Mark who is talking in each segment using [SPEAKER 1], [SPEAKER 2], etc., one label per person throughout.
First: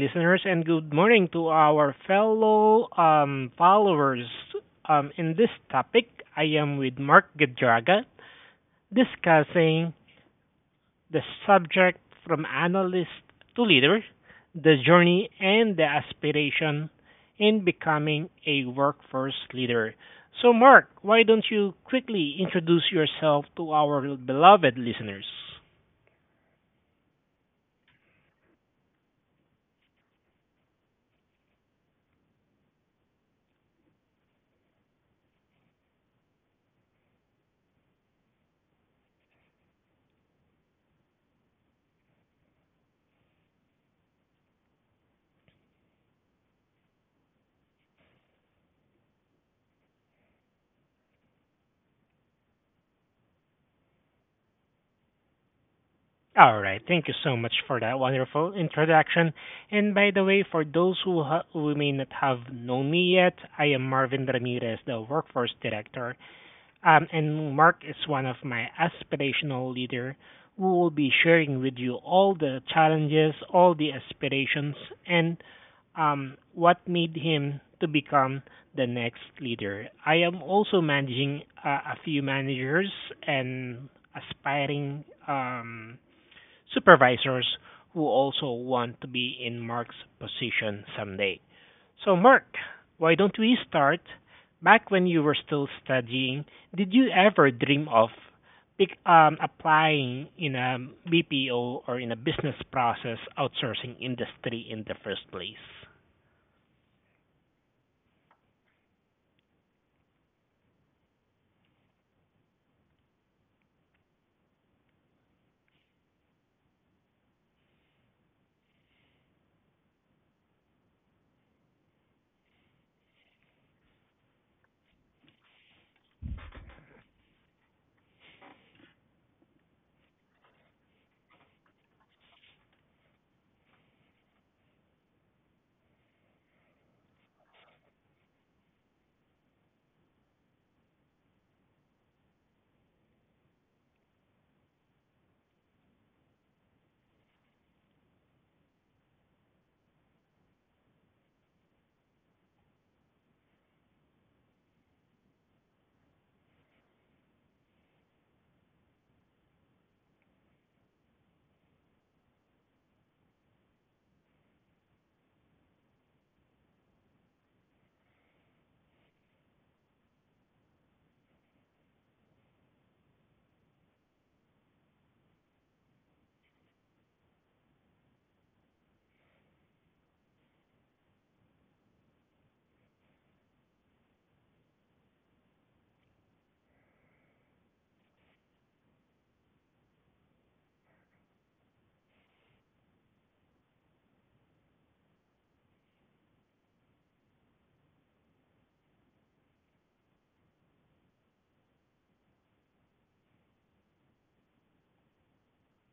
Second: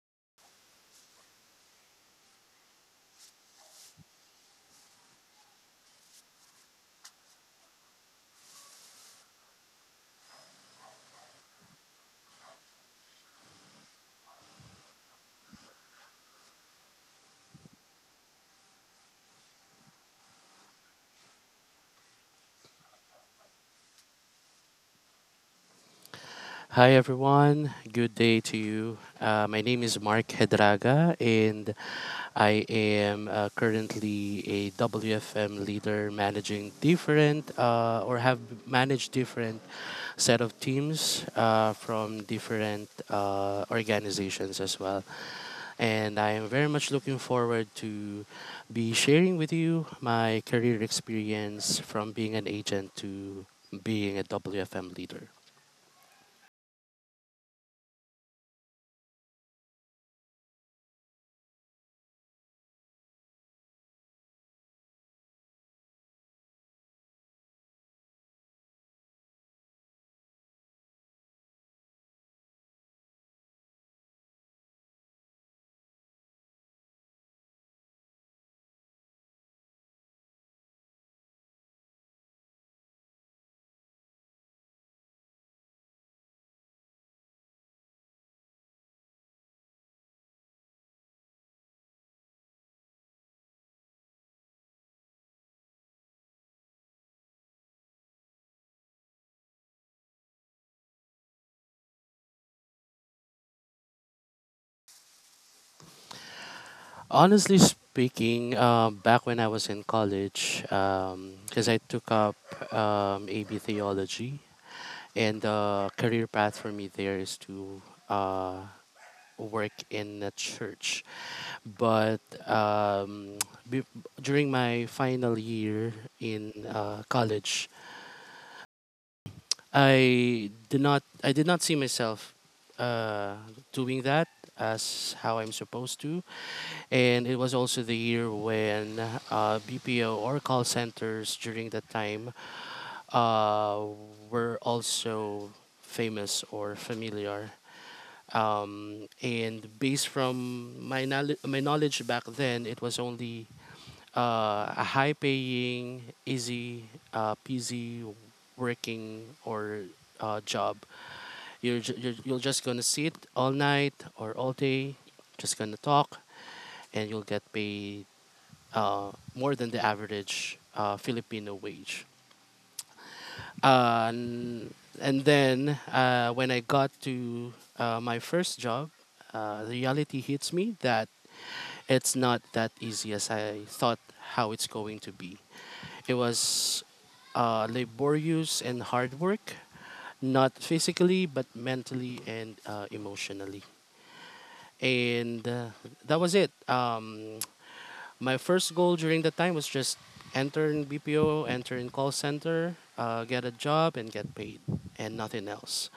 [SPEAKER 1] listeners, and good morning to our fellow followers. In this topic, I am with Mark Gadraga discussing the subject from analyst to leader, the journey and the aspiration in becoming a workforce leader. So, Mark, why don't you quickly introduce yourself to our beloved listeners?
[SPEAKER 2] Hi everyone, good day to you. My name is Mark Hedraga, and I am currently a WFM leader managing different or have managed different set of teams from different organizations as well. And I am very much looking forward to be sharing with you my career experience from being an agent to being a WFM leader.
[SPEAKER 1] All right. Thank you so much for that wonderful introduction. And by the way, for those who may not have known me yet, I am Marvin Ramirez, the Workforce Director. And Mark is one of my aspirational leader who will be sharing with you all the challenges, all the aspirations, and what made him to become the next leader. I am also managing a few managers and aspiring supervisors who also want to be in Mark's position someday. So, Mark, why don't we start? Back when you were still studying, did you ever dream of applying in a BPO or in a business process outsourcing industry in the first place?
[SPEAKER 2] Honestly speaking, back when I was in college, because I took up AB theology, and the career path for me there is to uh, work in a church. But um, be- during my final year in college, I did not see myself uh, doing that as how I'm supposed to. And it was also the year when BPO or call centers during that time uh, were also famous or familiar. And based from my knowledge back then, it was only a high paying, easy, peasy working or job. You're just going to sit all night or all day, just going to talk, and you'll get paid more than the average Filipino wage. Uh, n- and then when I got to my first job, the reality hits me that it's not that easy as I thought how it's going to be. It was laborious and hard work, not physically but mentally and emotionally. And that was it. My first goal during the time was just enter in BPO, enter in call center, get a job and get paid, and nothing else.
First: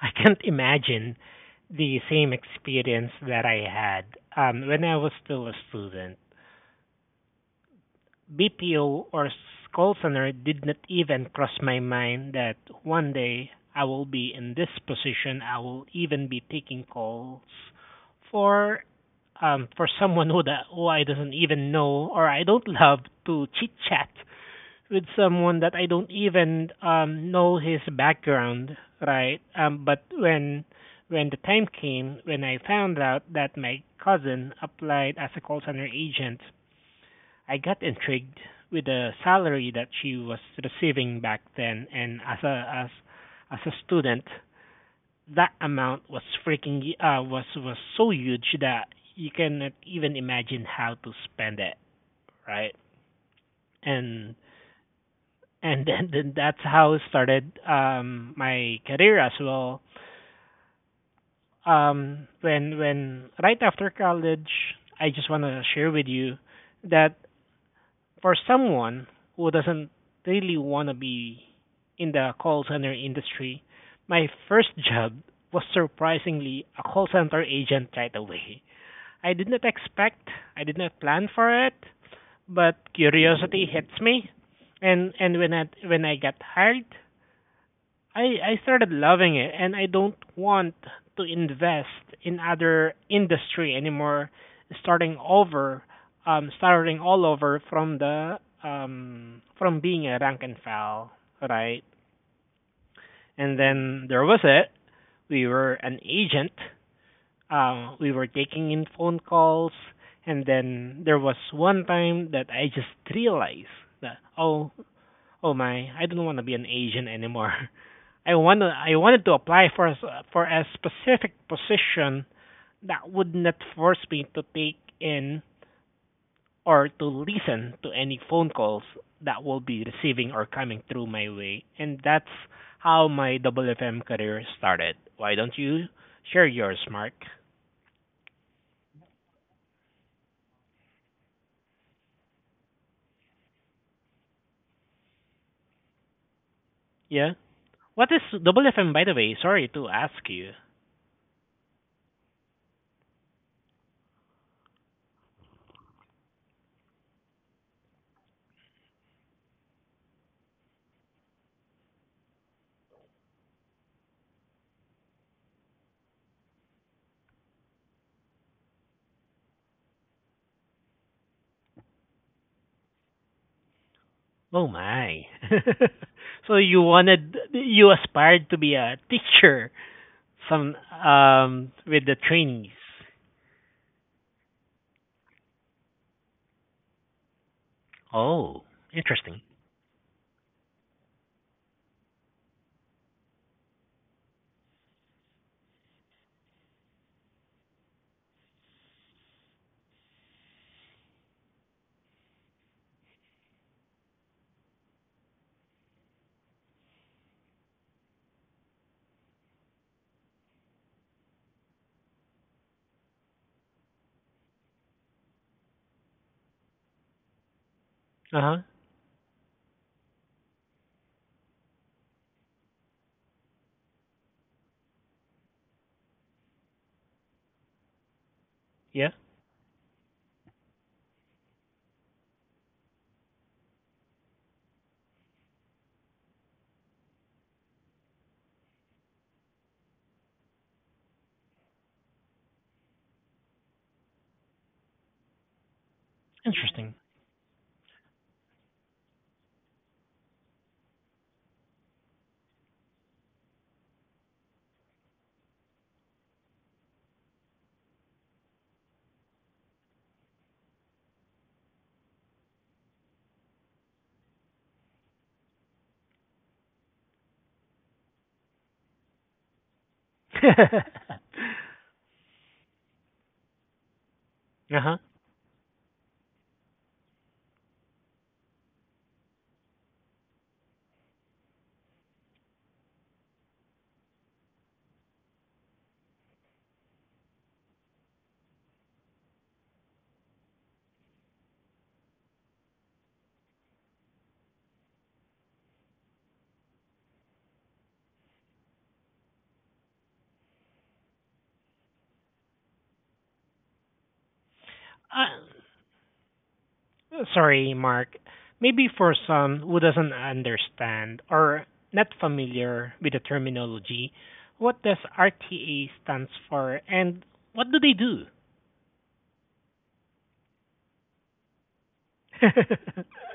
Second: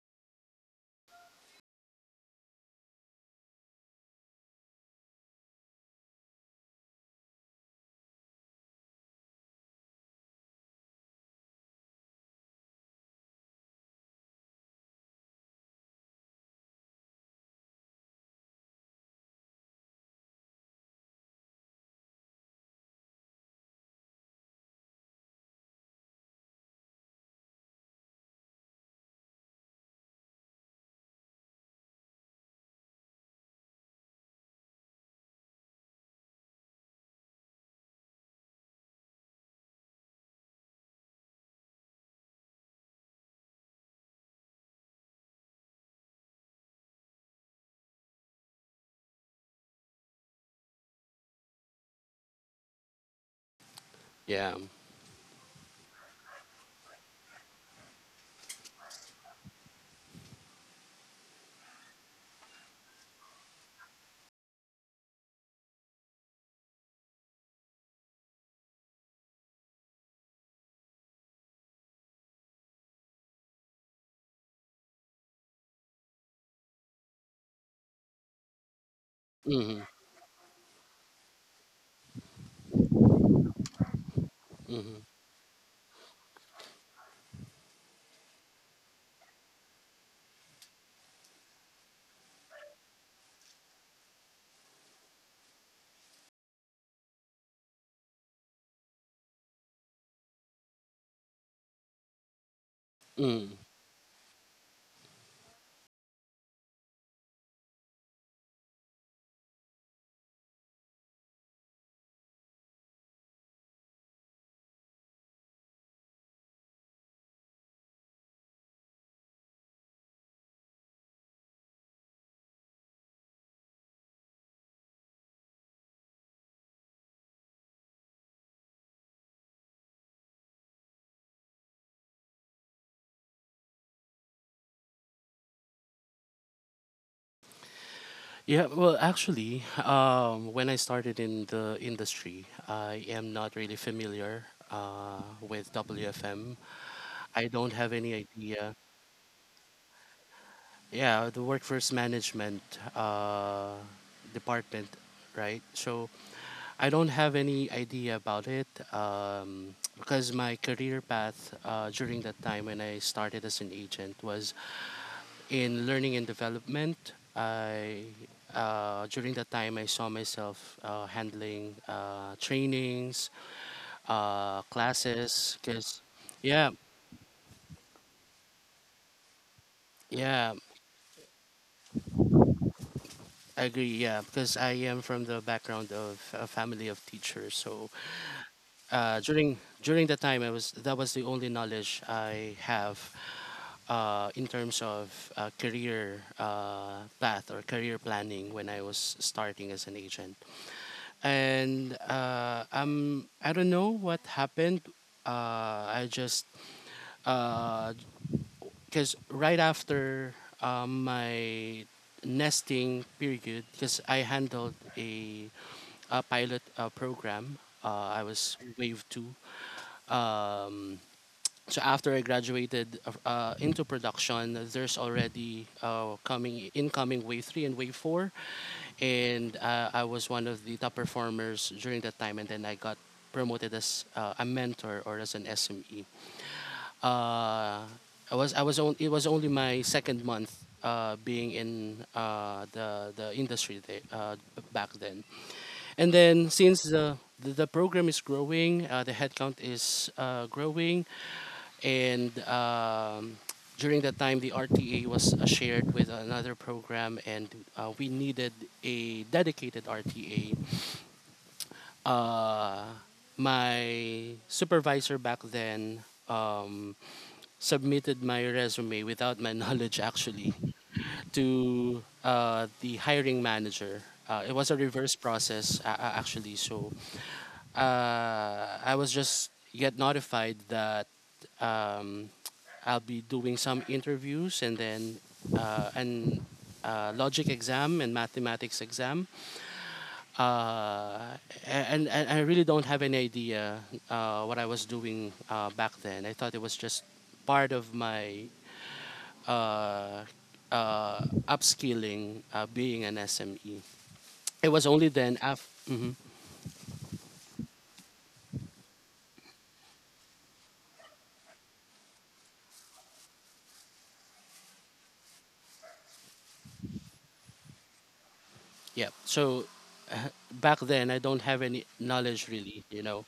[SPEAKER 1] I can't imagine the same experience that I had when I was still a student. BPO or call center did not even cross my mind that one day I will be in this position. I will even be taking calls for for someone who I doesn't even know or I don't love to chit chat with someone that I don't even know his background, right? But when the time came when I found out that my cousin applied as a call center agent, I got intrigued with the salary that she was receiving back then, and as a as a student, that amount was freaking was so huge that you cannot even imagine how to spend it, right? And
[SPEAKER 2] Yeah.
[SPEAKER 1] and then that's how it started my career as well. When right after college, I just want to share with you that for someone who doesn't really want to be in the call center industry, my first job was surprisingly a call center agent right away. I did not
[SPEAKER 2] Hmm.
[SPEAKER 1] expect, I did not plan for it, but curiosity hits me.
[SPEAKER 2] Hmm.
[SPEAKER 1] And when I got hired, I I started loving it and I don't want to invest in other industry anymore starting over starting all over from the from being a rank and file, right? And
[SPEAKER 2] Mm.
[SPEAKER 1] then there was it. We were an agent. We were taking in phone calls and then there was one time that I just realized that oh my, I don't want to be an agent anymore. I wanted to apply for for a specific position that would not force me to take in or to listen to any phone calls that will be receiving or coming through my way, and that's how my double FM career started. Why don't you share yours, Mark?
[SPEAKER 2] Yeah, well, actually, when I started in the industry, I am not really familiar with WFM.
[SPEAKER 1] Yeah.
[SPEAKER 2] I don't have
[SPEAKER 1] What
[SPEAKER 2] any
[SPEAKER 1] is double
[SPEAKER 2] idea.
[SPEAKER 1] FM, by the way? Sorry to ask you.
[SPEAKER 2] Yeah, the workforce management uh, department, right? So I don't have any idea about it because my career path during that time when I started as an agent was in learning and development. I during that time I saw myself handling trainings,
[SPEAKER 1] Oh my.
[SPEAKER 2] classes, because
[SPEAKER 1] So
[SPEAKER 2] yeah,
[SPEAKER 1] you wanted, you aspired to be a teacher.
[SPEAKER 2] yeah,
[SPEAKER 1] Some with the trainees.
[SPEAKER 2] I agree, yeah, because I am from the background of a family of teachers. So
[SPEAKER 1] Oh,
[SPEAKER 2] uh,
[SPEAKER 1] interesting.
[SPEAKER 2] during during that time, I was that was the only knowledge I have in terms of career path or career planning when I was starting as an agent. And I don't know what happened. I just because right after my nesting period, because I handled a pilot program. I
[SPEAKER 1] Uh huh.
[SPEAKER 2] was wave 2. Um, so after I graduated into production, there's already coming incoming wave 3 and wave 4,
[SPEAKER 1] Yeah.
[SPEAKER 2] and I was one of the top performers during that time. And then I got promoted as a mentor or as an SME. Uh, I was on, it was only my 2nd month being in the industry there, back then. And then since
[SPEAKER 1] Interesting.
[SPEAKER 2] the program is growing, the headcount is growing, and during that time, the RTA was shared with another program, and we needed a dedicated RTA. Uh, my supervisor back then um, submitted my resume without my knowledge, actually,
[SPEAKER 1] Uh-huh.
[SPEAKER 2] to the hiring manager. It was a reverse process, actually, so I was just get notified that um, I'll be doing some interviews and then and logic exam and mathematics exam. Uh, and I really don't have any idea what I was doing back then. I thought it was just part of my uh, uh, upskilling, being an SME. It was only
[SPEAKER 1] Uh,
[SPEAKER 2] then after. Mm-hmm.
[SPEAKER 1] Sorry, Mark. Maybe for some who doesn't understand or not familiar with the terminology, what does RTA stands for and what do they do?
[SPEAKER 2] Yeah. So uh, back then, I don't have any knowledge really. You know,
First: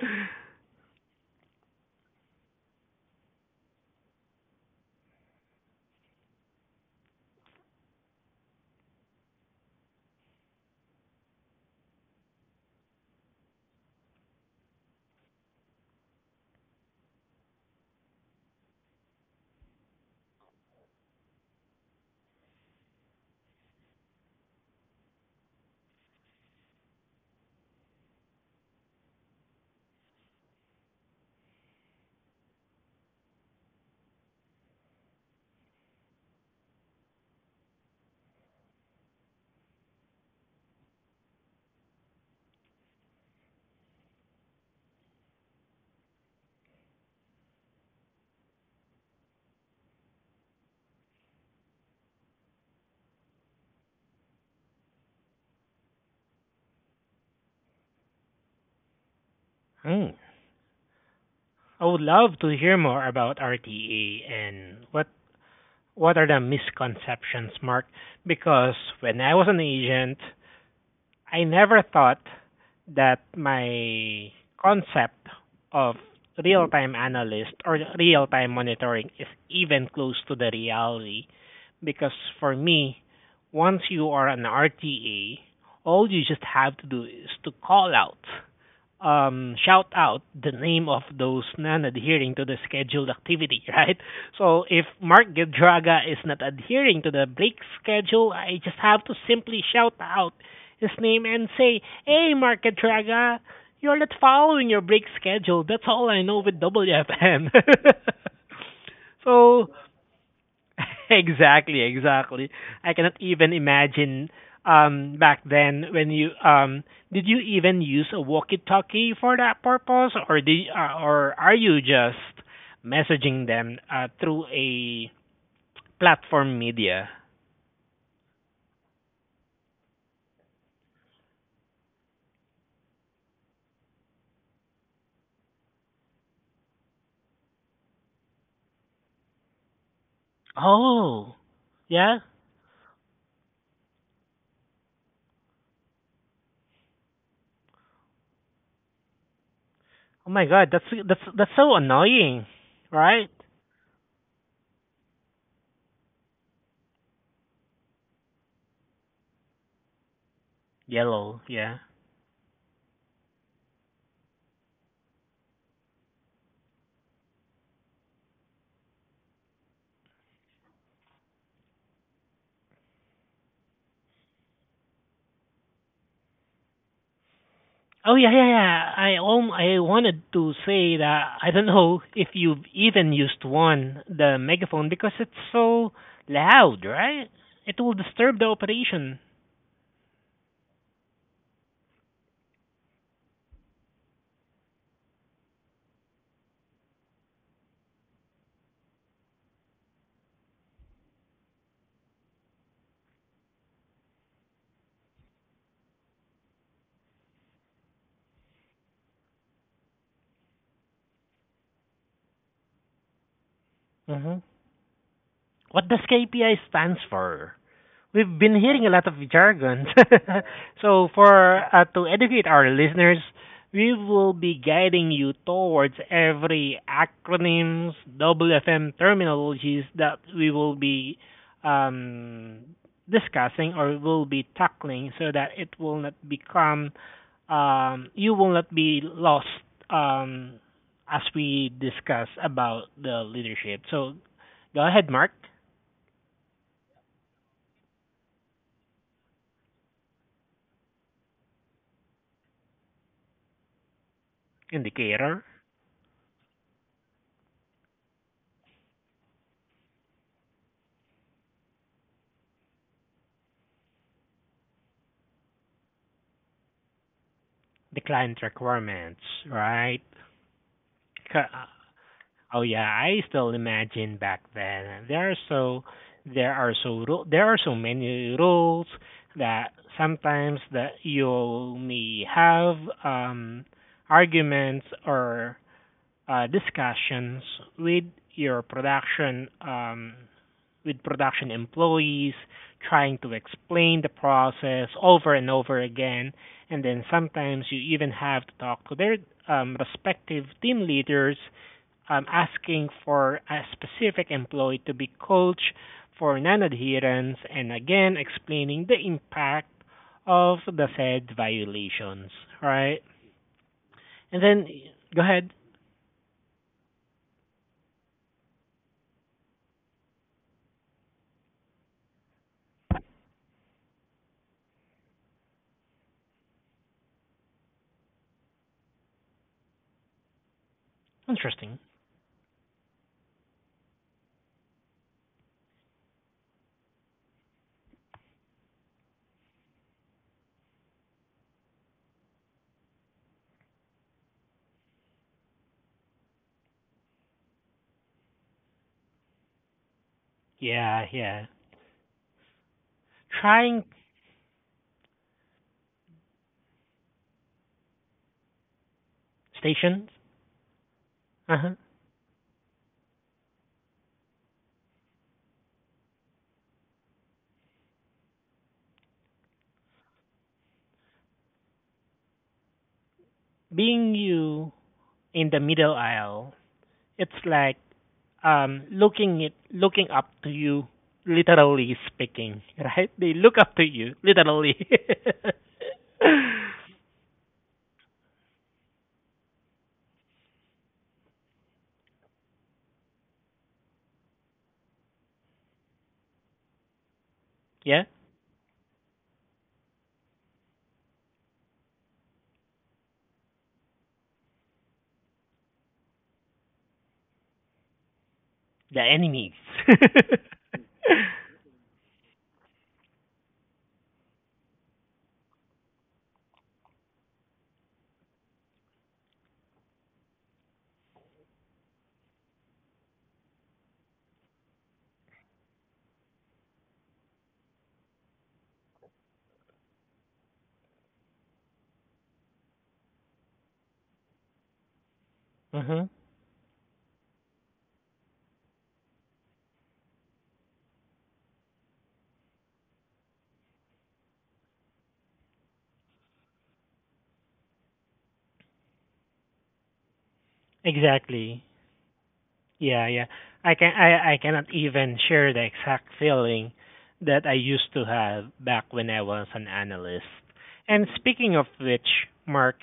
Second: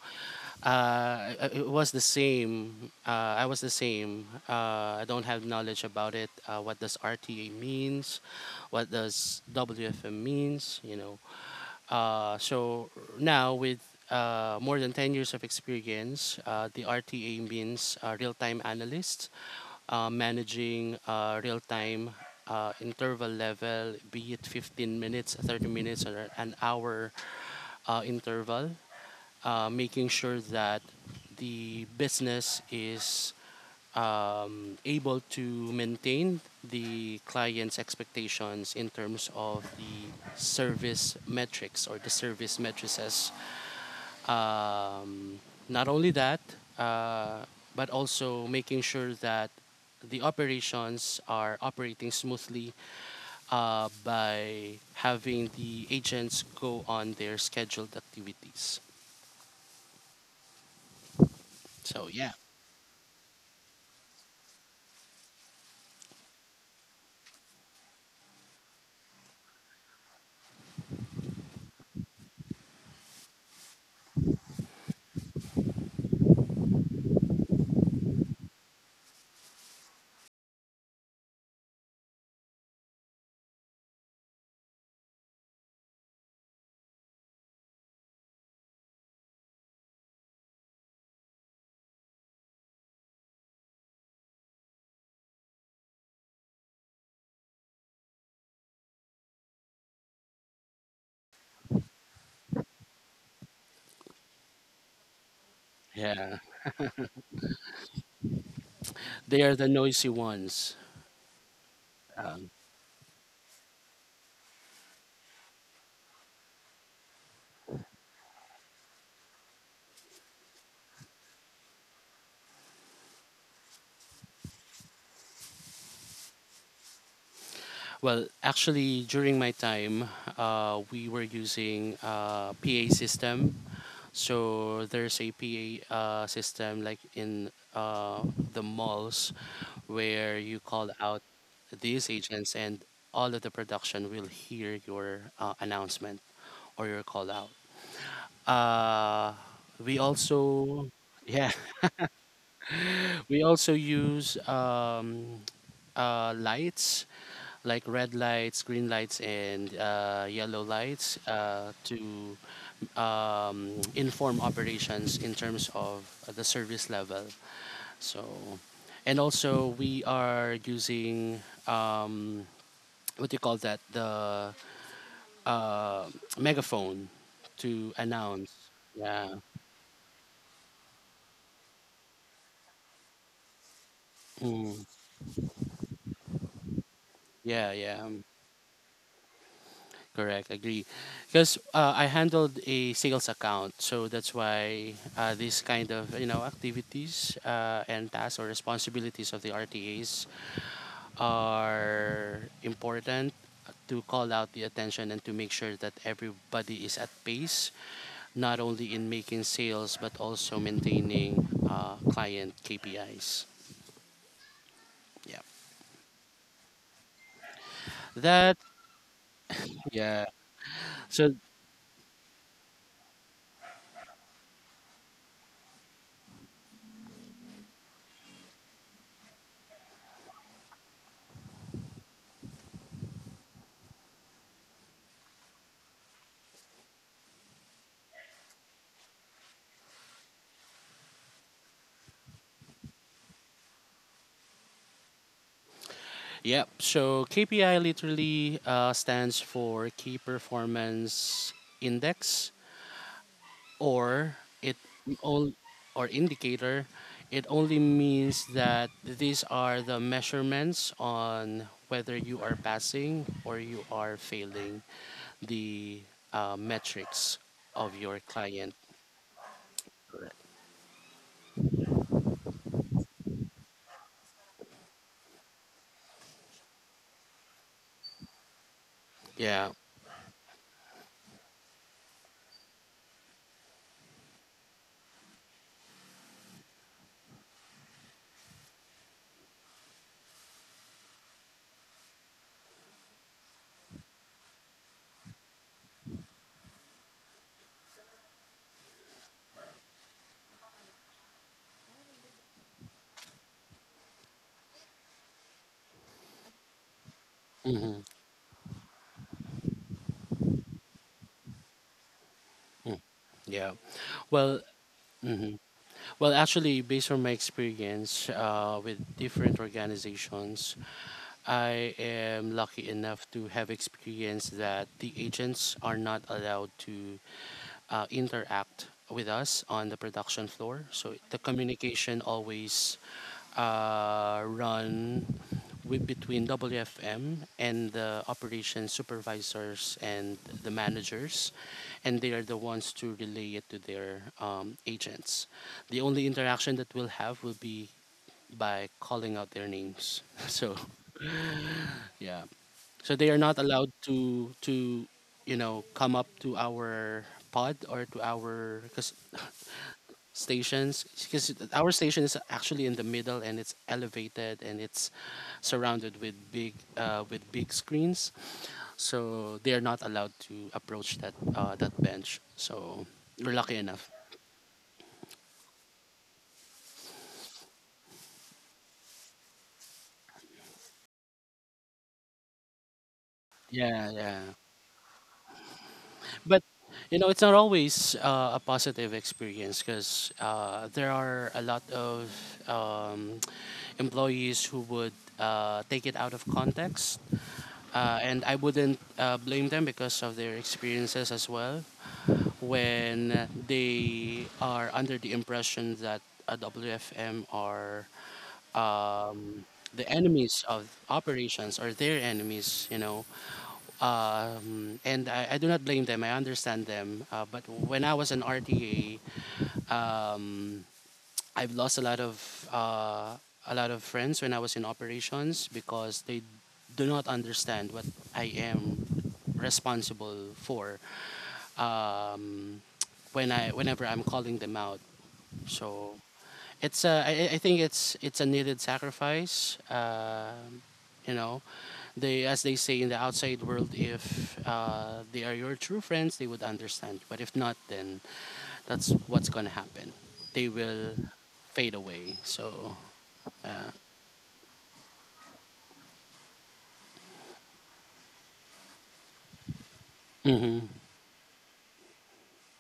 [SPEAKER 2] it was the same. I was the same. I don't have knowledge about it. What does RTA means? What does WFM means? You know. So now with more than 10 years of experience, the RTA means real-time analyst managing real time interval level, be it 15 minutes, 30 minutes, or an hour interval, making sure that the business is able to maintain the client's expectations in terms of the service metrics or the service matrices, um, not only that, uh, but also making sure that the operations are operating smoothly by having the agents go on their scheduled activities.
[SPEAKER 1] Hmm. I would
[SPEAKER 2] So yeah,
[SPEAKER 1] love to hear more about RTA and what are the misconceptions, Mark? Because when I was an agent, I never thought that my concept of real time analyst or real time monitoring is even close to the reality. Because for me, once you are an RTA, all you just have to do is to call out shout out the name of those non-adhering to the scheduled activity, right? So if Mark Gedraga is not adhering to the break schedule, I just have to simply shout out his name and say, "Hey, Mark Gedraga, you're not following your break schedule." That's all I
[SPEAKER 2] yeah,
[SPEAKER 1] know with WFM.
[SPEAKER 2] they are the
[SPEAKER 1] So
[SPEAKER 2] noisy ones.
[SPEAKER 1] exactly, exactly. I cannot even imagine back then when you did you even use a walkie-talkie for that purpose, or did or are you just messaging them through a platform media?
[SPEAKER 2] Well, actually, during my time, we were using P a PA system. So there's a PA system like in the malls where you call out
[SPEAKER 1] Oh,
[SPEAKER 2] these
[SPEAKER 1] yeah.
[SPEAKER 2] agents, and all of the production will hear your announcement or your call out. Uh, we
[SPEAKER 1] Oh my God, that's
[SPEAKER 2] also,
[SPEAKER 1] that's
[SPEAKER 2] yeah,
[SPEAKER 1] that's so annoying, right?
[SPEAKER 2] we also use lights like red lights, green lights, and yellow lights
[SPEAKER 1] Yellow, yeah.
[SPEAKER 2] to inform operations in terms of the service level. So, and also we are using um, what do you call that? The uh, megaphone to
[SPEAKER 1] Oh yeah, yeah,
[SPEAKER 2] announce.
[SPEAKER 1] yeah.
[SPEAKER 2] Yeah.
[SPEAKER 1] I wanted to say that I don't know if you've even used one, the megaphone,
[SPEAKER 2] Mm.
[SPEAKER 1] because it's so loud, right?
[SPEAKER 2] Yeah.
[SPEAKER 1] It will
[SPEAKER 2] Yeah.
[SPEAKER 1] disturb the operation.
[SPEAKER 2] Correct, agree. Because I handled a sales account, so that's why this kind of, you know, activities and tasks or responsibilities of the RTAs are important to call out the attention and to make sure that everybody is at pace, not only in making sales but also maintaining client KPIs.
[SPEAKER 1] Hmm.
[SPEAKER 2] Yeah,
[SPEAKER 1] What does KPI stands for? We've been
[SPEAKER 2] that
[SPEAKER 1] hearing a lot of jargon.
[SPEAKER 2] yeah.
[SPEAKER 1] So,
[SPEAKER 2] So
[SPEAKER 1] for to educate our listeners, we will be guiding you towards every acronyms, WFM terminologies that we will be um, discussing or will be tackling, so that it will not become you will not be lost um, as we discuss about the leadership. So, go ahead, Mark,
[SPEAKER 2] yep. So KPI literally stands for Key Performance Index, or it
[SPEAKER 1] indicator.
[SPEAKER 2] all or indicator. It only means that these are the measurements on whether you are passing or you are failing the metrics of
[SPEAKER 1] The
[SPEAKER 2] your
[SPEAKER 1] client
[SPEAKER 2] client.
[SPEAKER 1] requirements, right? Ca- Oh yeah, I still imagine back then there are so, there are so there are so many rules
[SPEAKER 2] Yeah.
[SPEAKER 1] that sometimes that you may have um arguments or discussions with your production with production employees, trying to explain the process over and over again. And then sometimes you even have to talk to their respective team leaders, asking for a specific employee to be coached for non adherence and
[SPEAKER 2] Hmm.
[SPEAKER 1] again explaining the impact of the said violations, right?
[SPEAKER 2] Yeah.
[SPEAKER 1] And
[SPEAKER 2] Well,
[SPEAKER 1] then go ahead.
[SPEAKER 2] mhm. Actually, based on my experience with different organizations, I am lucky enough to have experience that the agents are not allowed to interact with us on the production floor. So the
[SPEAKER 1] Interesting.
[SPEAKER 2] communication always run between WFM and the operation supervisors and the managers, and they are the ones to relay it to their agents. The only interaction that we'll have will be by calling out their names. So
[SPEAKER 1] Yeah, yeah.
[SPEAKER 2] yeah. So they are not
[SPEAKER 1] Trying
[SPEAKER 2] allowed to you know come up to our pod or to our cause
[SPEAKER 1] stations.
[SPEAKER 2] stations, because
[SPEAKER 1] Uh huh.
[SPEAKER 2] our station is actually in the middle and it's elevated and it's surrounded with big screens, so they are not allowed to approach that that bench, so we're lucky enough.
[SPEAKER 1] Being you in the middle aisle, it's like looking it, looking up to you, literally speaking, right? They look up to you,
[SPEAKER 2] Yeah, yeah.
[SPEAKER 1] literally.
[SPEAKER 2] But you know, it's not always a positive experience, because there are a lot of um, employees who would take it out of context,
[SPEAKER 1] Yeah,
[SPEAKER 2] and I wouldn't blame them because of their experiences as well, when they are under the impression that a WFM are
[SPEAKER 1] the enemies.
[SPEAKER 2] um, the enemies of operations or their enemies, you know. I do not blame them. I understand them. But when I was an RTA, um, I've lost a lot of friends when I was in operations because they do not understand what I am responsible for, um, whenever I'm calling them out.
[SPEAKER 1] Mhm.
[SPEAKER 2] So I think it's a needed sacrifice. You know, they as they say in the outside world, if they are your true friends, they would understand. But if not, then that's what's gonna happen. They will
[SPEAKER 1] Exactly.
[SPEAKER 2] fade away. So.
[SPEAKER 1] Yeah, yeah. I cannot even share the exact feeling that I used to have back when I was an analyst.
[SPEAKER 2] Mhm.
[SPEAKER 1] And speaking of which, Mark,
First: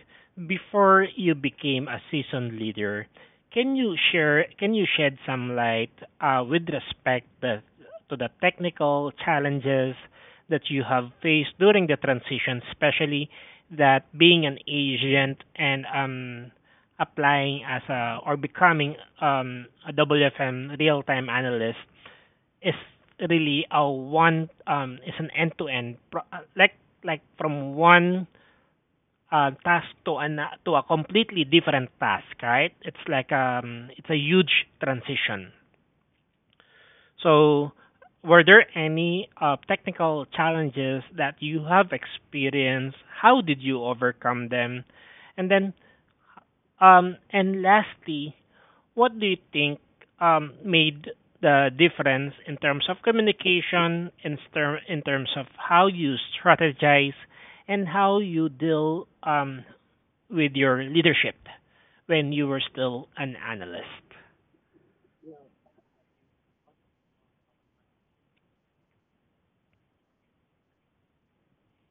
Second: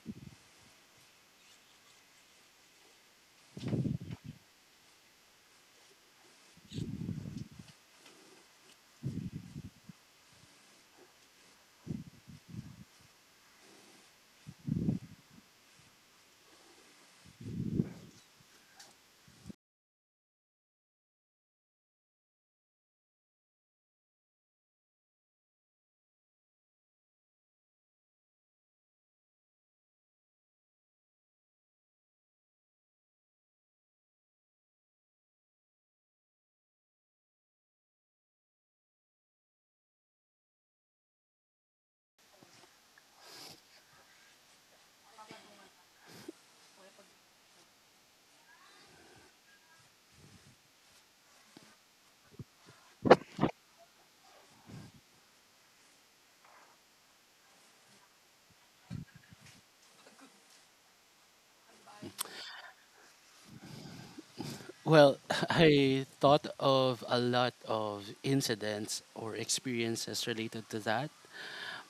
[SPEAKER 1] before you became a seasoned leader, can you shed some light with respect to the technical challenges that you have faced during the transition, especially that being an agent and applying as a or becoming a WFM real-time analyst is really a one is an like from one task to an to a completely different task, right? It's like it's a huge transition. So were there any technical challenges that you have experienced? How did you overcome them? And then um, and lastly, what do you think made the difference in terms of communication, in terms of how you strategize, and how you deal with your leadership when you were still an analyst?
[SPEAKER 2] Well, I thought of a lot of incidents or experiences related to that,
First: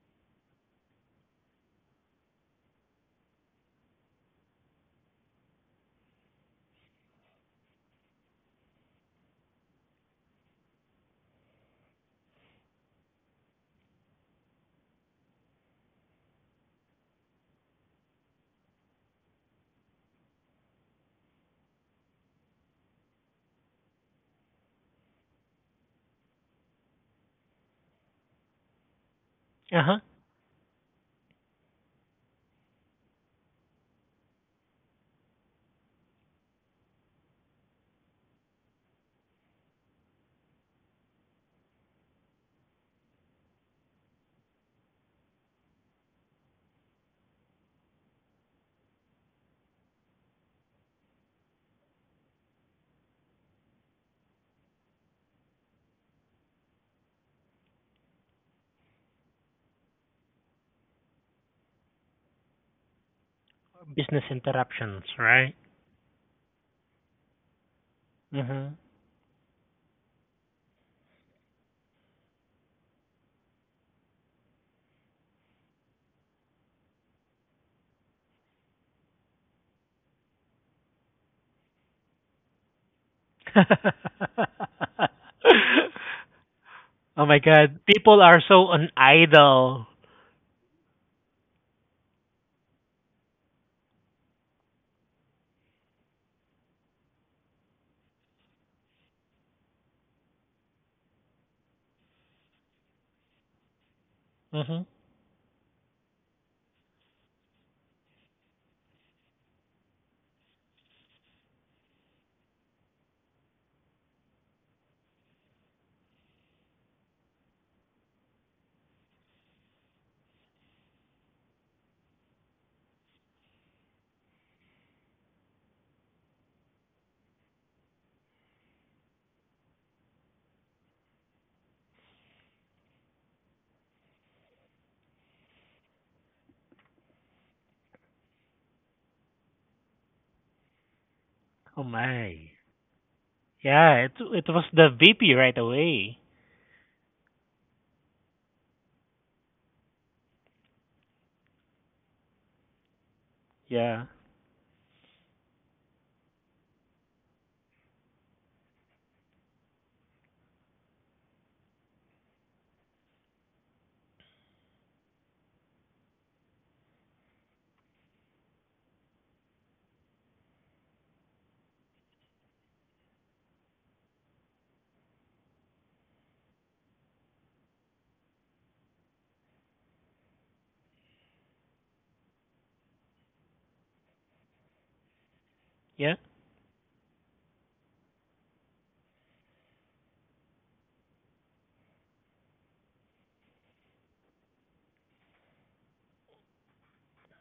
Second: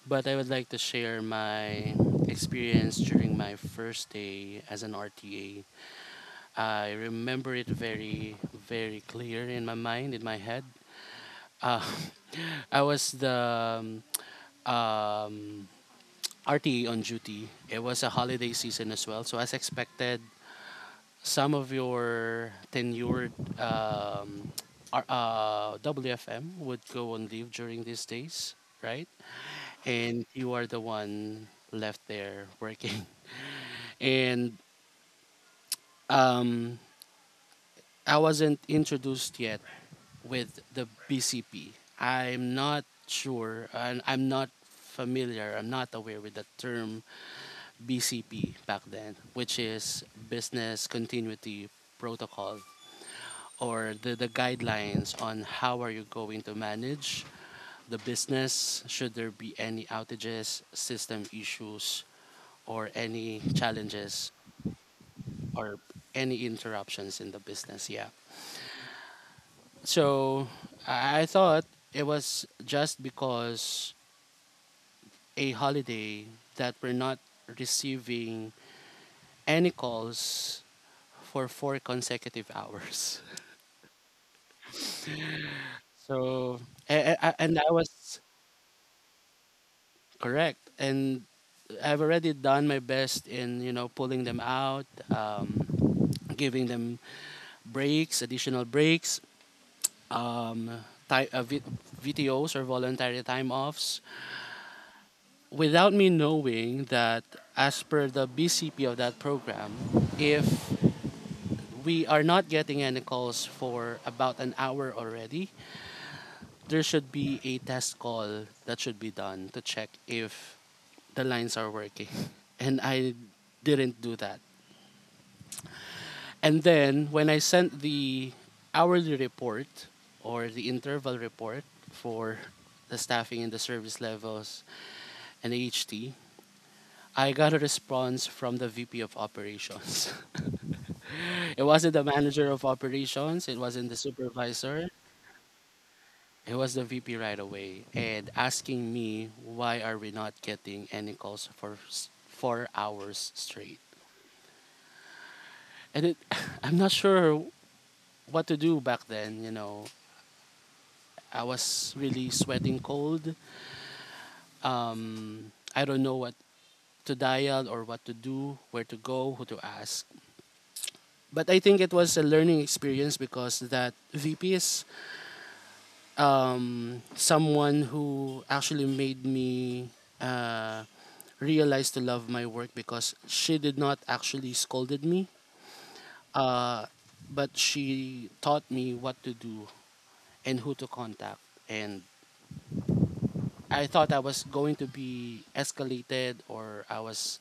[SPEAKER 2] but I would like to share my experience during my first day as an RTA. I remember it very, very clear in my mind, in my head. Uh, I was the um, um, RTE on duty. It was a holiday season as well, so as expected, some of your tenured um, WFM would go on leave during these days, right?
[SPEAKER 1] Uh huh.
[SPEAKER 2] And you are the one left there working. And um, I wasn't introduced yet with the BCP. I'm not sure, and I'm not familiar, I'm not aware with the term BCP back then, which is Business Continuity Protocol, or the guidelines on how are you going to manage the business should there be any outages, system issues, or any
[SPEAKER 1] Business
[SPEAKER 2] challenges
[SPEAKER 1] interruptions, right?
[SPEAKER 2] or any interruptions in the business. Yeah.
[SPEAKER 1] Mm-hmm.
[SPEAKER 2] So I thought it was just because a holiday that we're not receiving any calls for 4 consecutive hours. So
[SPEAKER 1] Oh my
[SPEAKER 2] and I
[SPEAKER 1] God,
[SPEAKER 2] was
[SPEAKER 1] people are so unidle.
[SPEAKER 2] correct, and I've already done my best in you know pulling them out, giving them breaks, additional breaks, um, ti- uh, v- VTOs or voluntary time offs,
[SPEAKER 1] Mm-hmm.
[SPEAKER 2] without me knowing that as per the BCP of that program, if we are not getting any calls for about an hour already, there should be a test call that should be done to check if the lines are working. And I didn't do that. And then when I sent the hourly report or the interval report for the staffing and the service levels and the HT, I got a response from the VP of operations. It
[SPEAKER 1] Oh
[SPEAKER 2] wasn't the manager
[SPEAKER 1] my.
[SPEAKER 2] of operations, it wasn't the
[SPEAKER 1] Yeah, it was
[SPEAKER 2] supervisor.
[SPEAKER 1] the VP right away.
[SPEAKER 2] It was the VP right away and asking me why are we not getting any calls for 4 hours straight.
[SPEAKER 1] Yeah.
[SPEAKER 2] And it I'm not sure what to do back then. I was really sweating cold. Um I don't know what to dial or what to do, where to go, who to ask. But I think it was a learning experience because that VP is someone who actually made me uh, realize to love my work because she did not actually scolded me,
[SPEAKER 1] Yeah.
[SPEAKER 2] uh, but she taught me what to do and who to contact. And I thought I was going to be escalated or I was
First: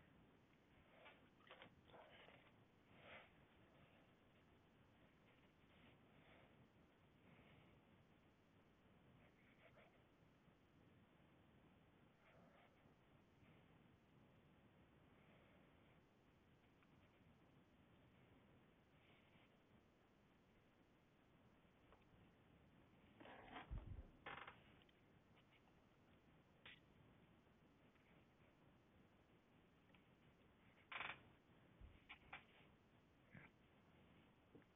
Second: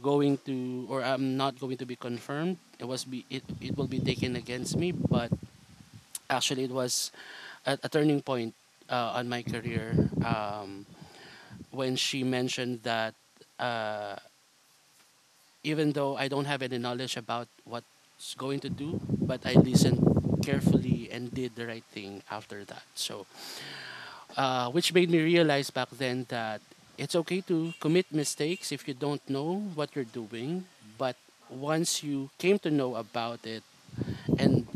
[SPEAKER 2] going to or I'm not going to be confirmed. It was be it will be taken against me, but actually it was a turning point on my career. Um, when she mentioned that uh, even though I don't have any knowledge about what's going to do, but I listened carefully and did the right thing after that. So, which made me realize back then that it's okay to commit mistakes if you don't know what you're doing, but once you came to know about it and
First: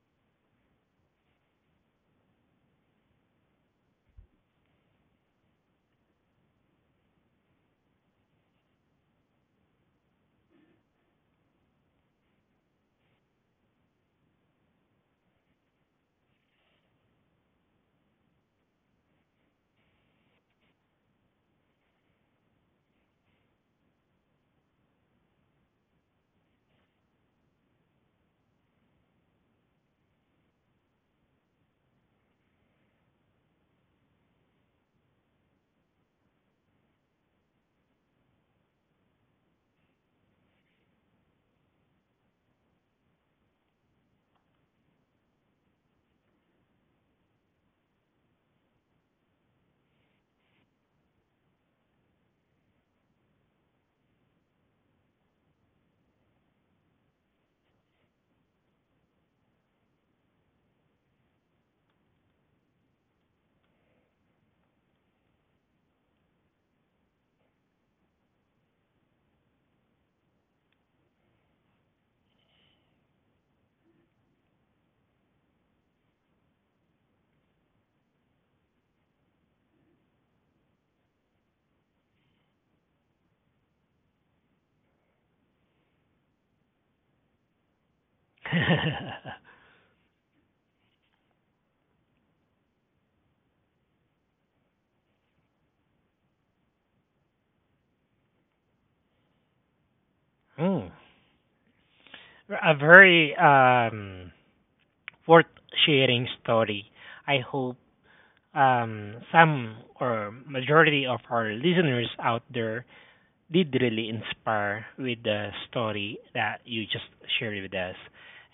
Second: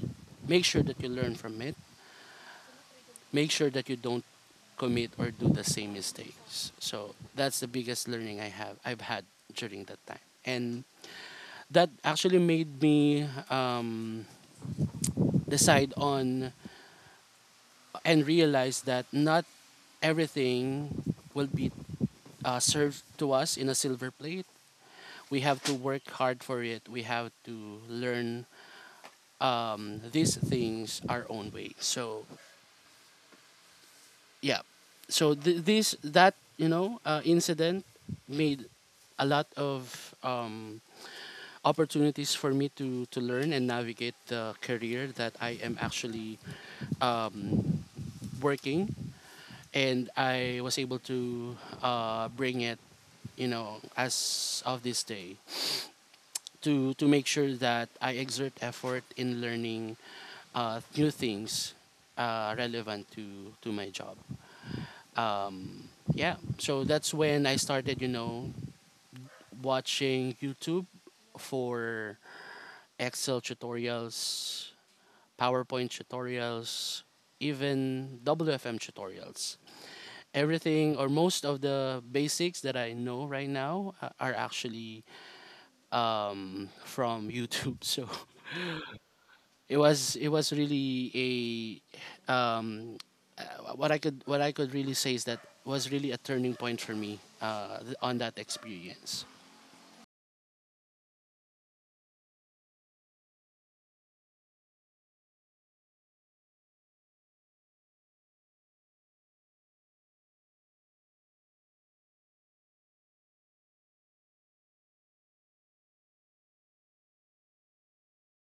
[SPEAKER 2] make sure that you learn from it, make sure that you don't commit or do the same mistakes. So that's the biggest learning I've had during that time. And that actually made me decide on and realize that not everything will be served to us in a silver plate. We have to work hard for it. We have to learn these things our own way. So yeah, so this that incident made a lot of opportunities for me to learn and navigate the career that I am actually um, working and I was able to bring it as of this day to make sure that I exert effort in learning new things relevant to my job, yeah, so that's when I started, watching YouTube for Excel tutorials, PowerPoint tutorials, even WFM tutorials. Everything or most of the basics that I know right now are actually from YouTube. So it was really a what I could really say is that was really a turning point for me on that experience.
[SPEAKER 1] Hmm, a very worth sharing story. I hope some or majority of our listeners out there did really inspire with the story that you just shared with us.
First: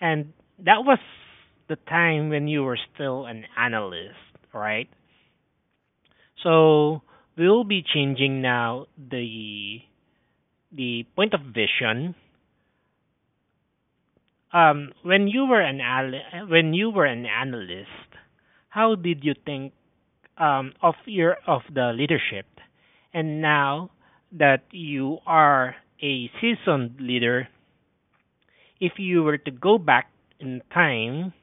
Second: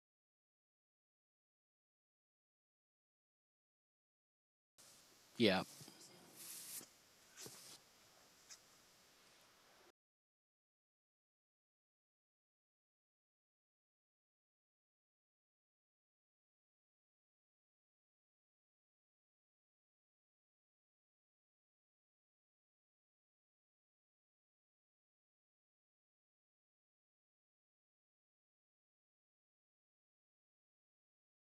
[SPEAKER 1] And that was the time when you were still an analyst, right?
[SPEAKER 2] Yeah,
[SPEAKER 1] So we'll be changing now the point of vision. When you were an analyst, how did you think of your of the leadership? And now that you are a seasoned leader, if you were to go back in time,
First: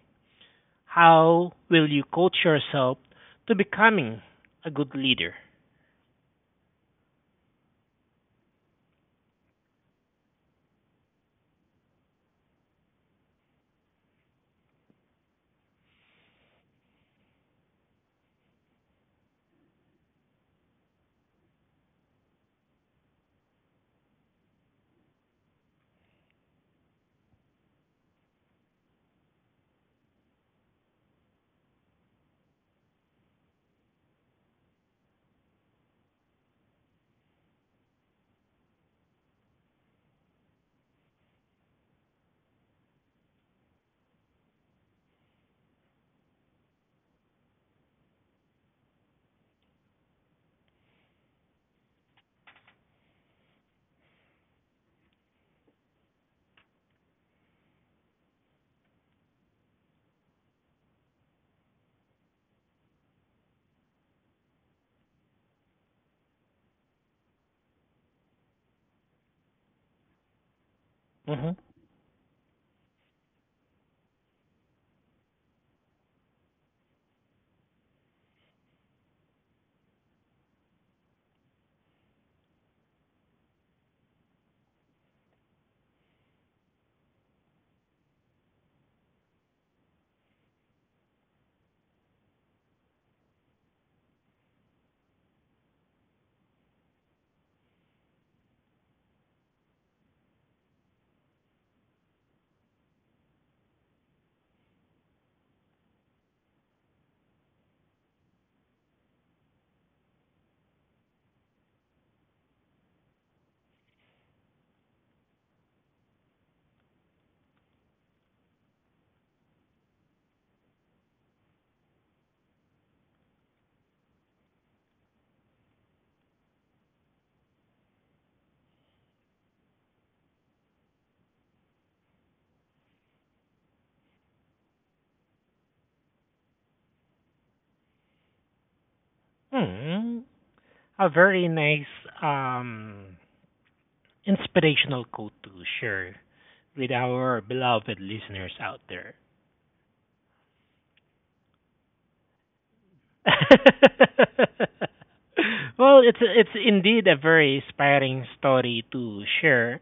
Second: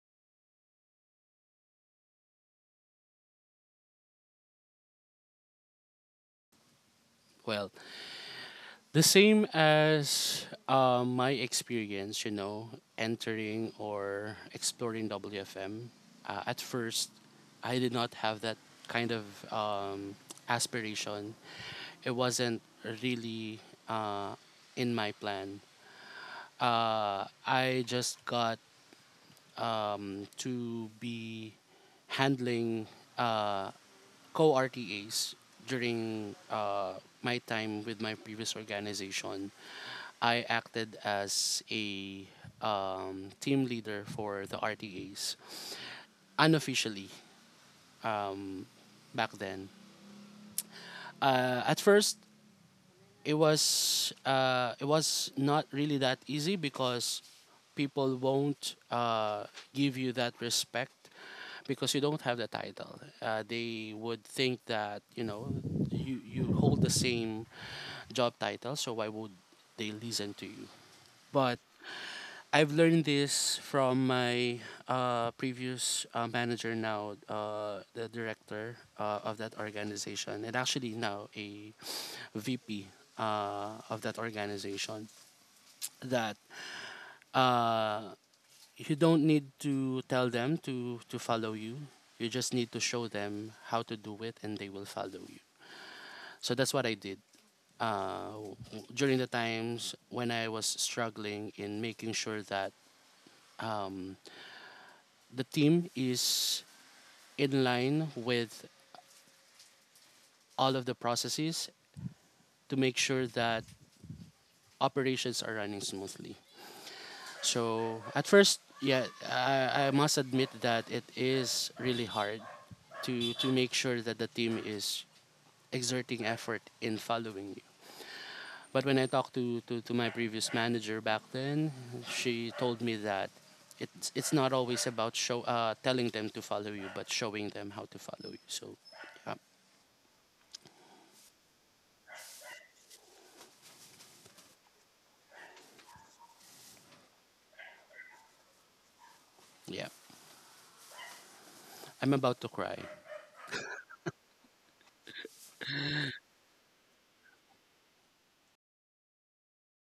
[SPEAKER 1] how will you coach yourself to becoming a good leader?
[SPEAKER 2] well, the same as my experience, you know, entering or exploring WFM. At first, I did not have that kind of um, aspiration. It wasn't really uh, in my plan. I just got to be handling uh, co RTAs during my time with my previous organization. I acted as a team leader for the RTAs unofficially um, back then. At first, it was it was not really that easy because people won't give you that respect because you don't have the title. They would think that you hold the same job title, so why would they listen to you?
[SPEAKER 1] Hmm.
[SPEAKER 2] But I've learned this from my previous manager now, the director of that organization, and actually now a VP of that organization, that uh, you don't need to tell them to follow you. You just need to show them how to do it, and they will follow you. So that's what I did uh, w- during the times when I was struggling in making sure that um, the team is in line with all of the processes to make sure that operations are running smoothly. So at first, yeah, I must admit that it is really hard to make sure that the team is exerting effort in following you. But when I talked to my previous manager back then, she told me that it's not always about show telling them to follow you, but showing them how to follow you. So, yeah,
[SPEAKER 1] Hmm. A very nice um, inspirational quote to share with our beloved listeners out there.
[SPEAKER 2] yeah. I'm about to cry.
[SPEAKER 1] Well, it's indeed a very inspiring story to share.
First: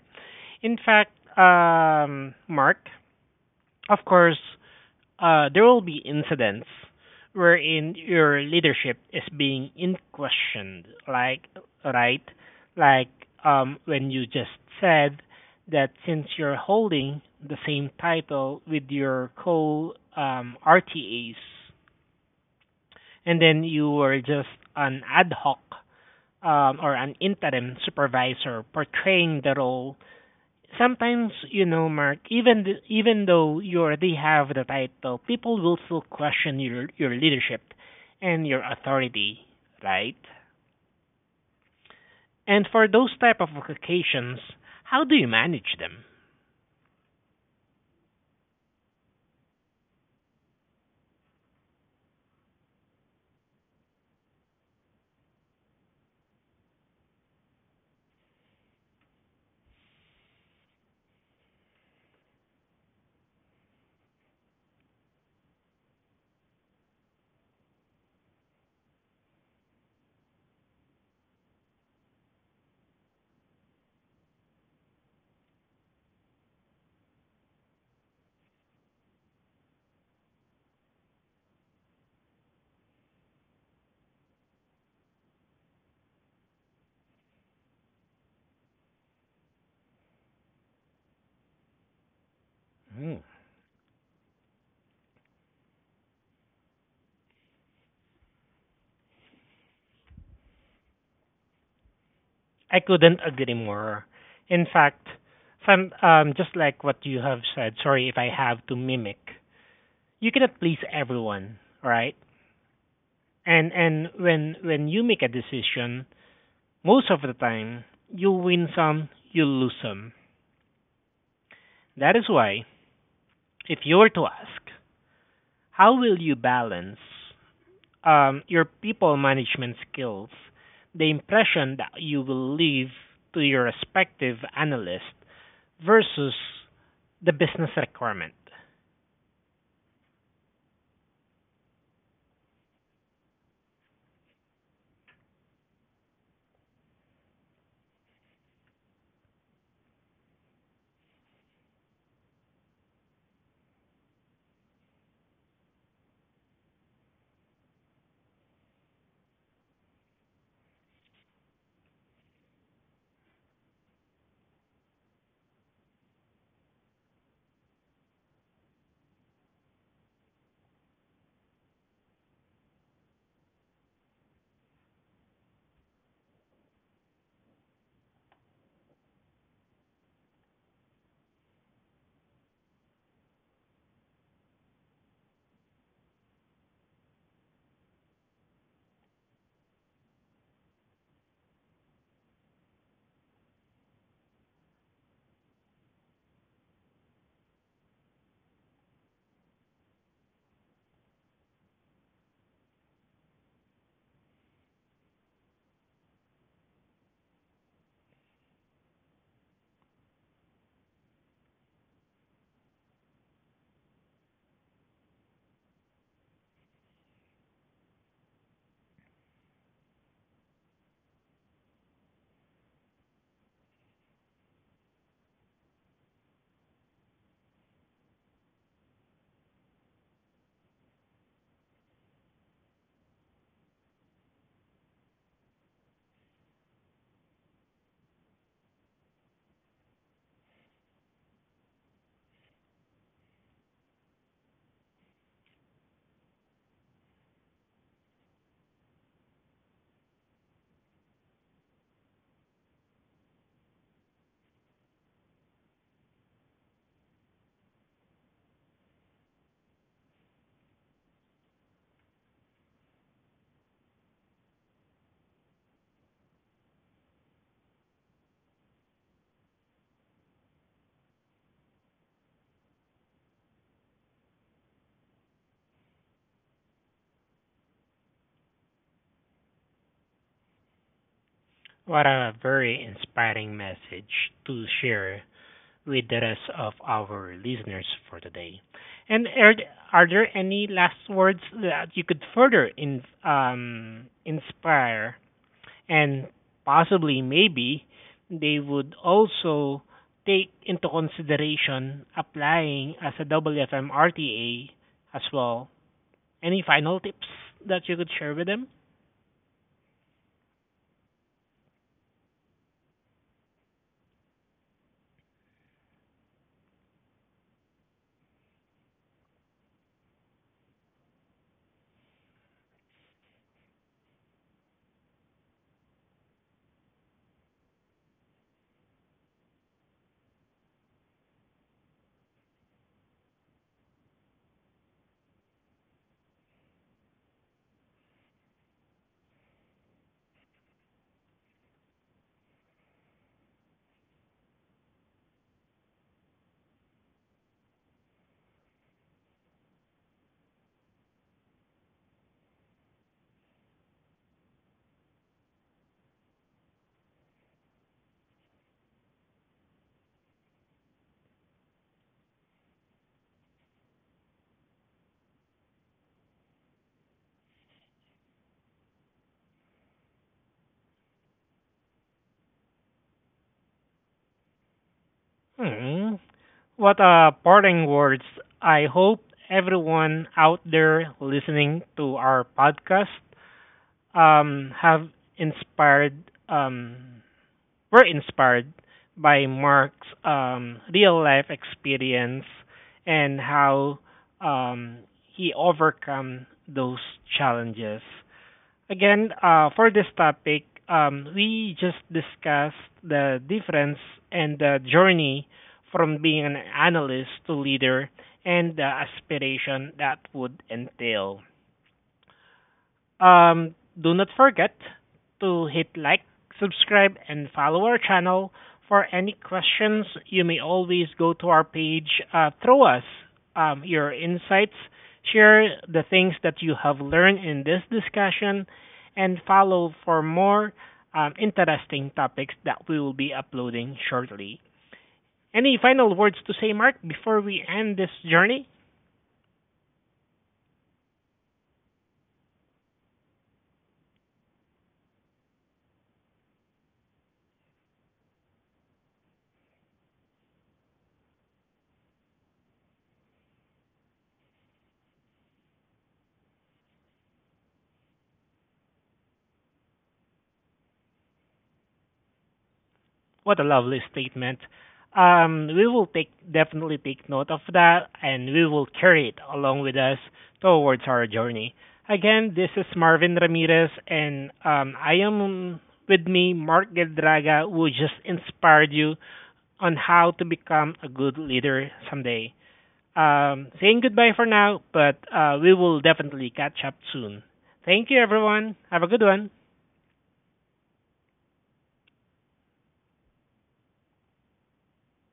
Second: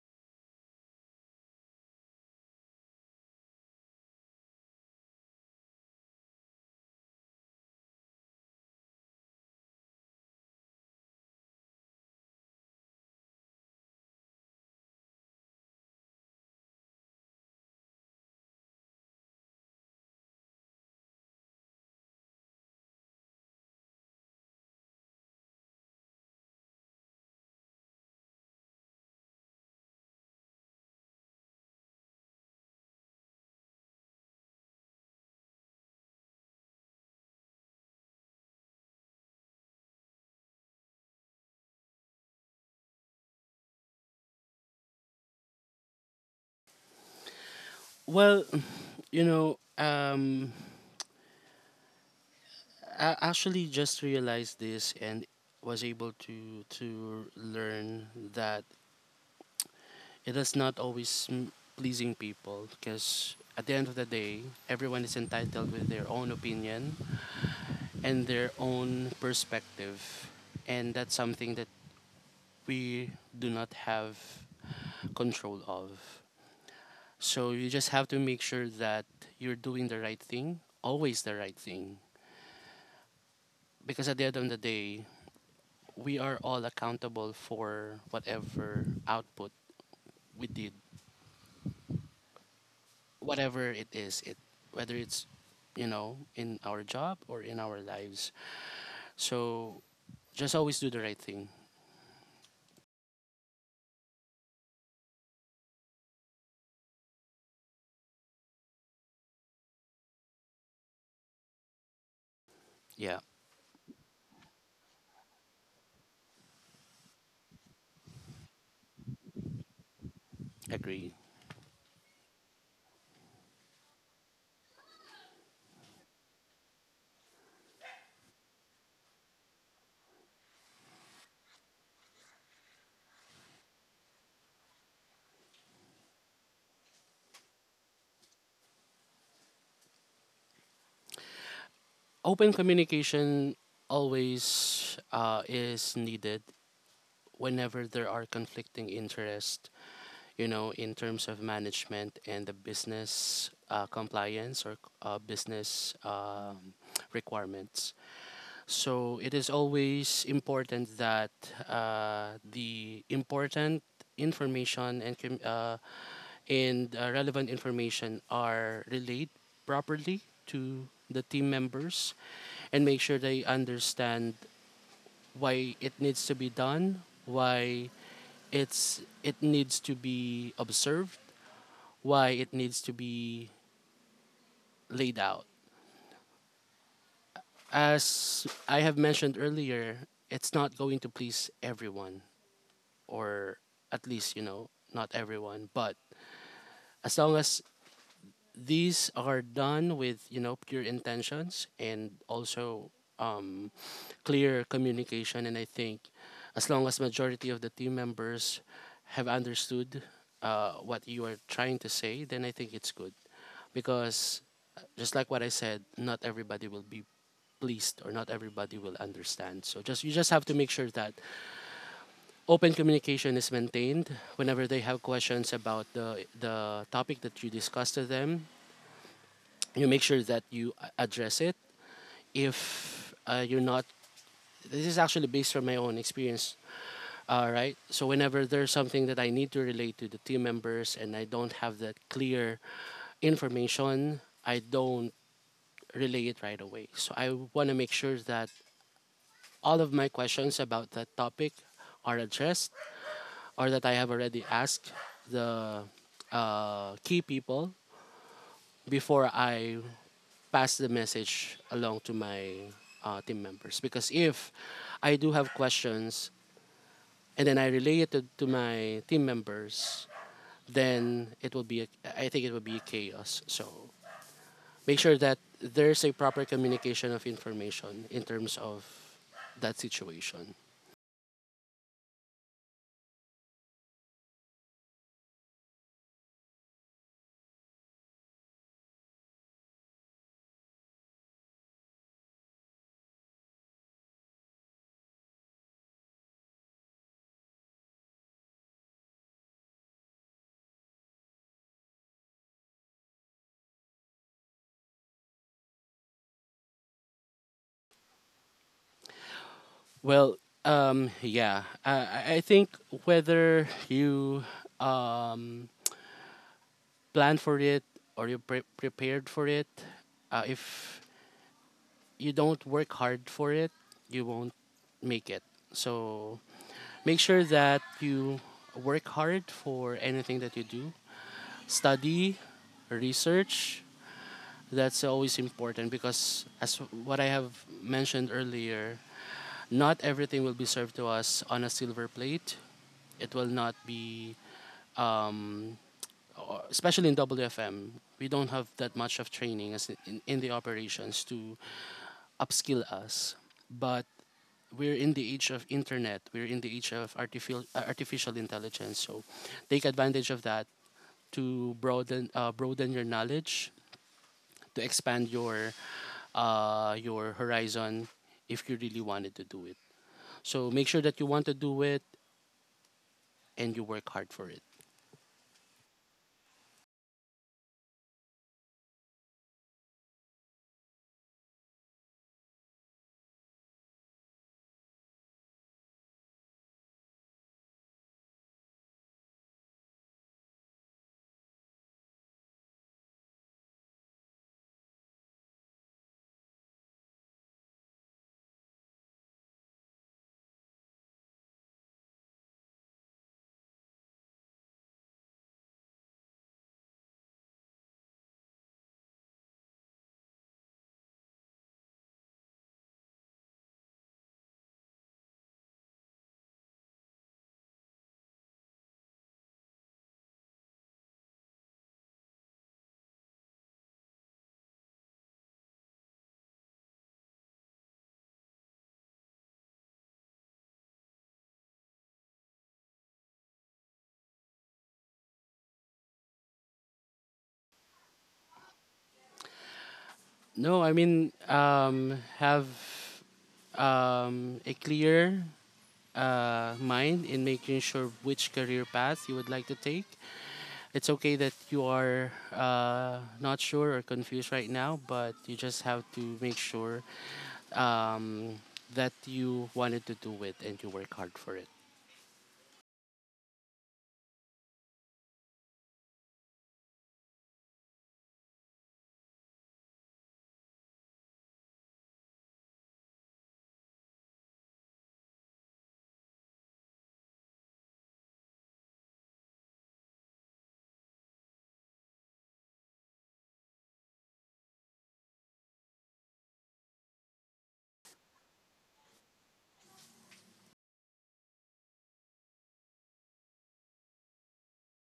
[SPEAKER 1] In fact, Mark, of course, there will be incidents wherein your leadership is being in questioned, like right, like when you just said that since you're holding the same title with your co RTAs. And then you were just an ad hoc or an interim supervisor portraying the role. Sometimes, you know, Mark, even though you already have the title, people will still question your leadership and your authority, right? And for those type of occasions, how do you manage them?
[SPEAKER 2] Well, you know, um, I actually just realized this and was able to learn that it is not always pleasing people because at the end of the day, everyone is entitled with their own opinion and their own perspective, and that's something that we do not have control of. So you just have to make sure that you're doing the right thing, always the right thing because at the end of the day, we are all accountable for whatever output we did, whatever it is, it whether it's in our job or in our lives. So just always do the right thing.
[SPEAKER 1] I couldn't agree more. In fact, some just like what you have said. Sorry if I have to mimic. You cannot please everyone, right?
[SPEAKER 2] Yeah,
[SPEAKER 1] And when you make a decision, most of the time you win some, you lose some.
[SPEAKER 2] agree.
[SPEAKER 1] That is why if you were to ask, how will you balance your people management skills, the impression that you will leave to your respective analyst versus the business requirement?
[SPEAKER 2] Open communication always is needed whenever there are conflicting interests. You know, in terms of management and the business compliance or business requirements. So it is always important that the important information and relevant information are relayed properly to the team members and make sure they understand why it needs to be done, why it needs to be observed, why it needs to be laid out. As I have mentioned earlier, it's not going to please everyone. Or at least not everyone, but as long as these are done with pure intentions and also um, clear communication, and I think as long as majority of the team members have understood what you are trying to say, then I think it's good because, just like what I said, not everybody will be pleased or not everybody will understand, so just you just have to make sure that open communication is maintained whenever they have questions about the topic that you discuss to them. You make sure that you address it if you're not this is actually based on my own experience, right? So whenever there's something that I need to relate to the team members and I don't have that clear information, I don't relay it right away, so I want to make sure that all of my questions about that topic are addressed or that I have already asked the key people before I pass the message along to my team members. Because if I do have questions and then I relay it to my team members, then it will be, I think it will be chaos. So make sure that there's a proper communication of information in terms of that situation.
[SPEAKER 1] What a very inspiring message to share with the rest of our listeners for today. And are, are there any last words that you could further inspire and possibly maybe they would also take into consideration applying as a WFM as well? Any final tips that you could share with them?
[SPEAKER 2] Well, yeah, I think whether you um, plan for it or you prepared for it, if you don't work hard for it, you won't make it. So make sure that you work hard for anything that you do, study, research, that's always important because as what I have mentioned earlier, not everything will be served to us on a silver plate. It will not be, um, especially in WFM, we don't have that much of training as in the operations to upskill us. But we're in the age of internet. We're in the age of artificial intelligence. So take advantage of that to broaden your knowledge to expand your horizon if you really wanted to do it. So make sure that you want to do it and you work hard for it.
[SPEAKER 1] Hmm. What a parting words. I hope everyone out there listening to our podcast have inspired um were inspired by Mark's real life experience and how um he overcome those challenges. Again, for this topic, we just discussed the difference and the journey from being an analyst to leader and the aspiration that would entail. Do not forget to hit like, subscribe, and follow our channel. For any questions, you may always go to our page, throw us your insights, share the things that you have learned in this discussion, and follow for more interesting topics that we will be uploading shortly. Any final words to say, Mark, before we end this journey?
[SPEAKER 2] No, I mean have a clear mind in making sure which career path you would like to take. It's okay that you are not sure or confused right now, but you just have to make sure um, that you wanted to do it and you work hard for it.
[SPEAKER 1] What a lovely statement. We will take definitely take note of that, and we will carry it along with us towards our journey. Again, this is Marvin Ramirez, and I am with me Mark Geldraga, who just inspired you on how to become a good leader someday. Saying goodbye for now, but we will definitely catch up soon. Thank you, everyone. Have a good one.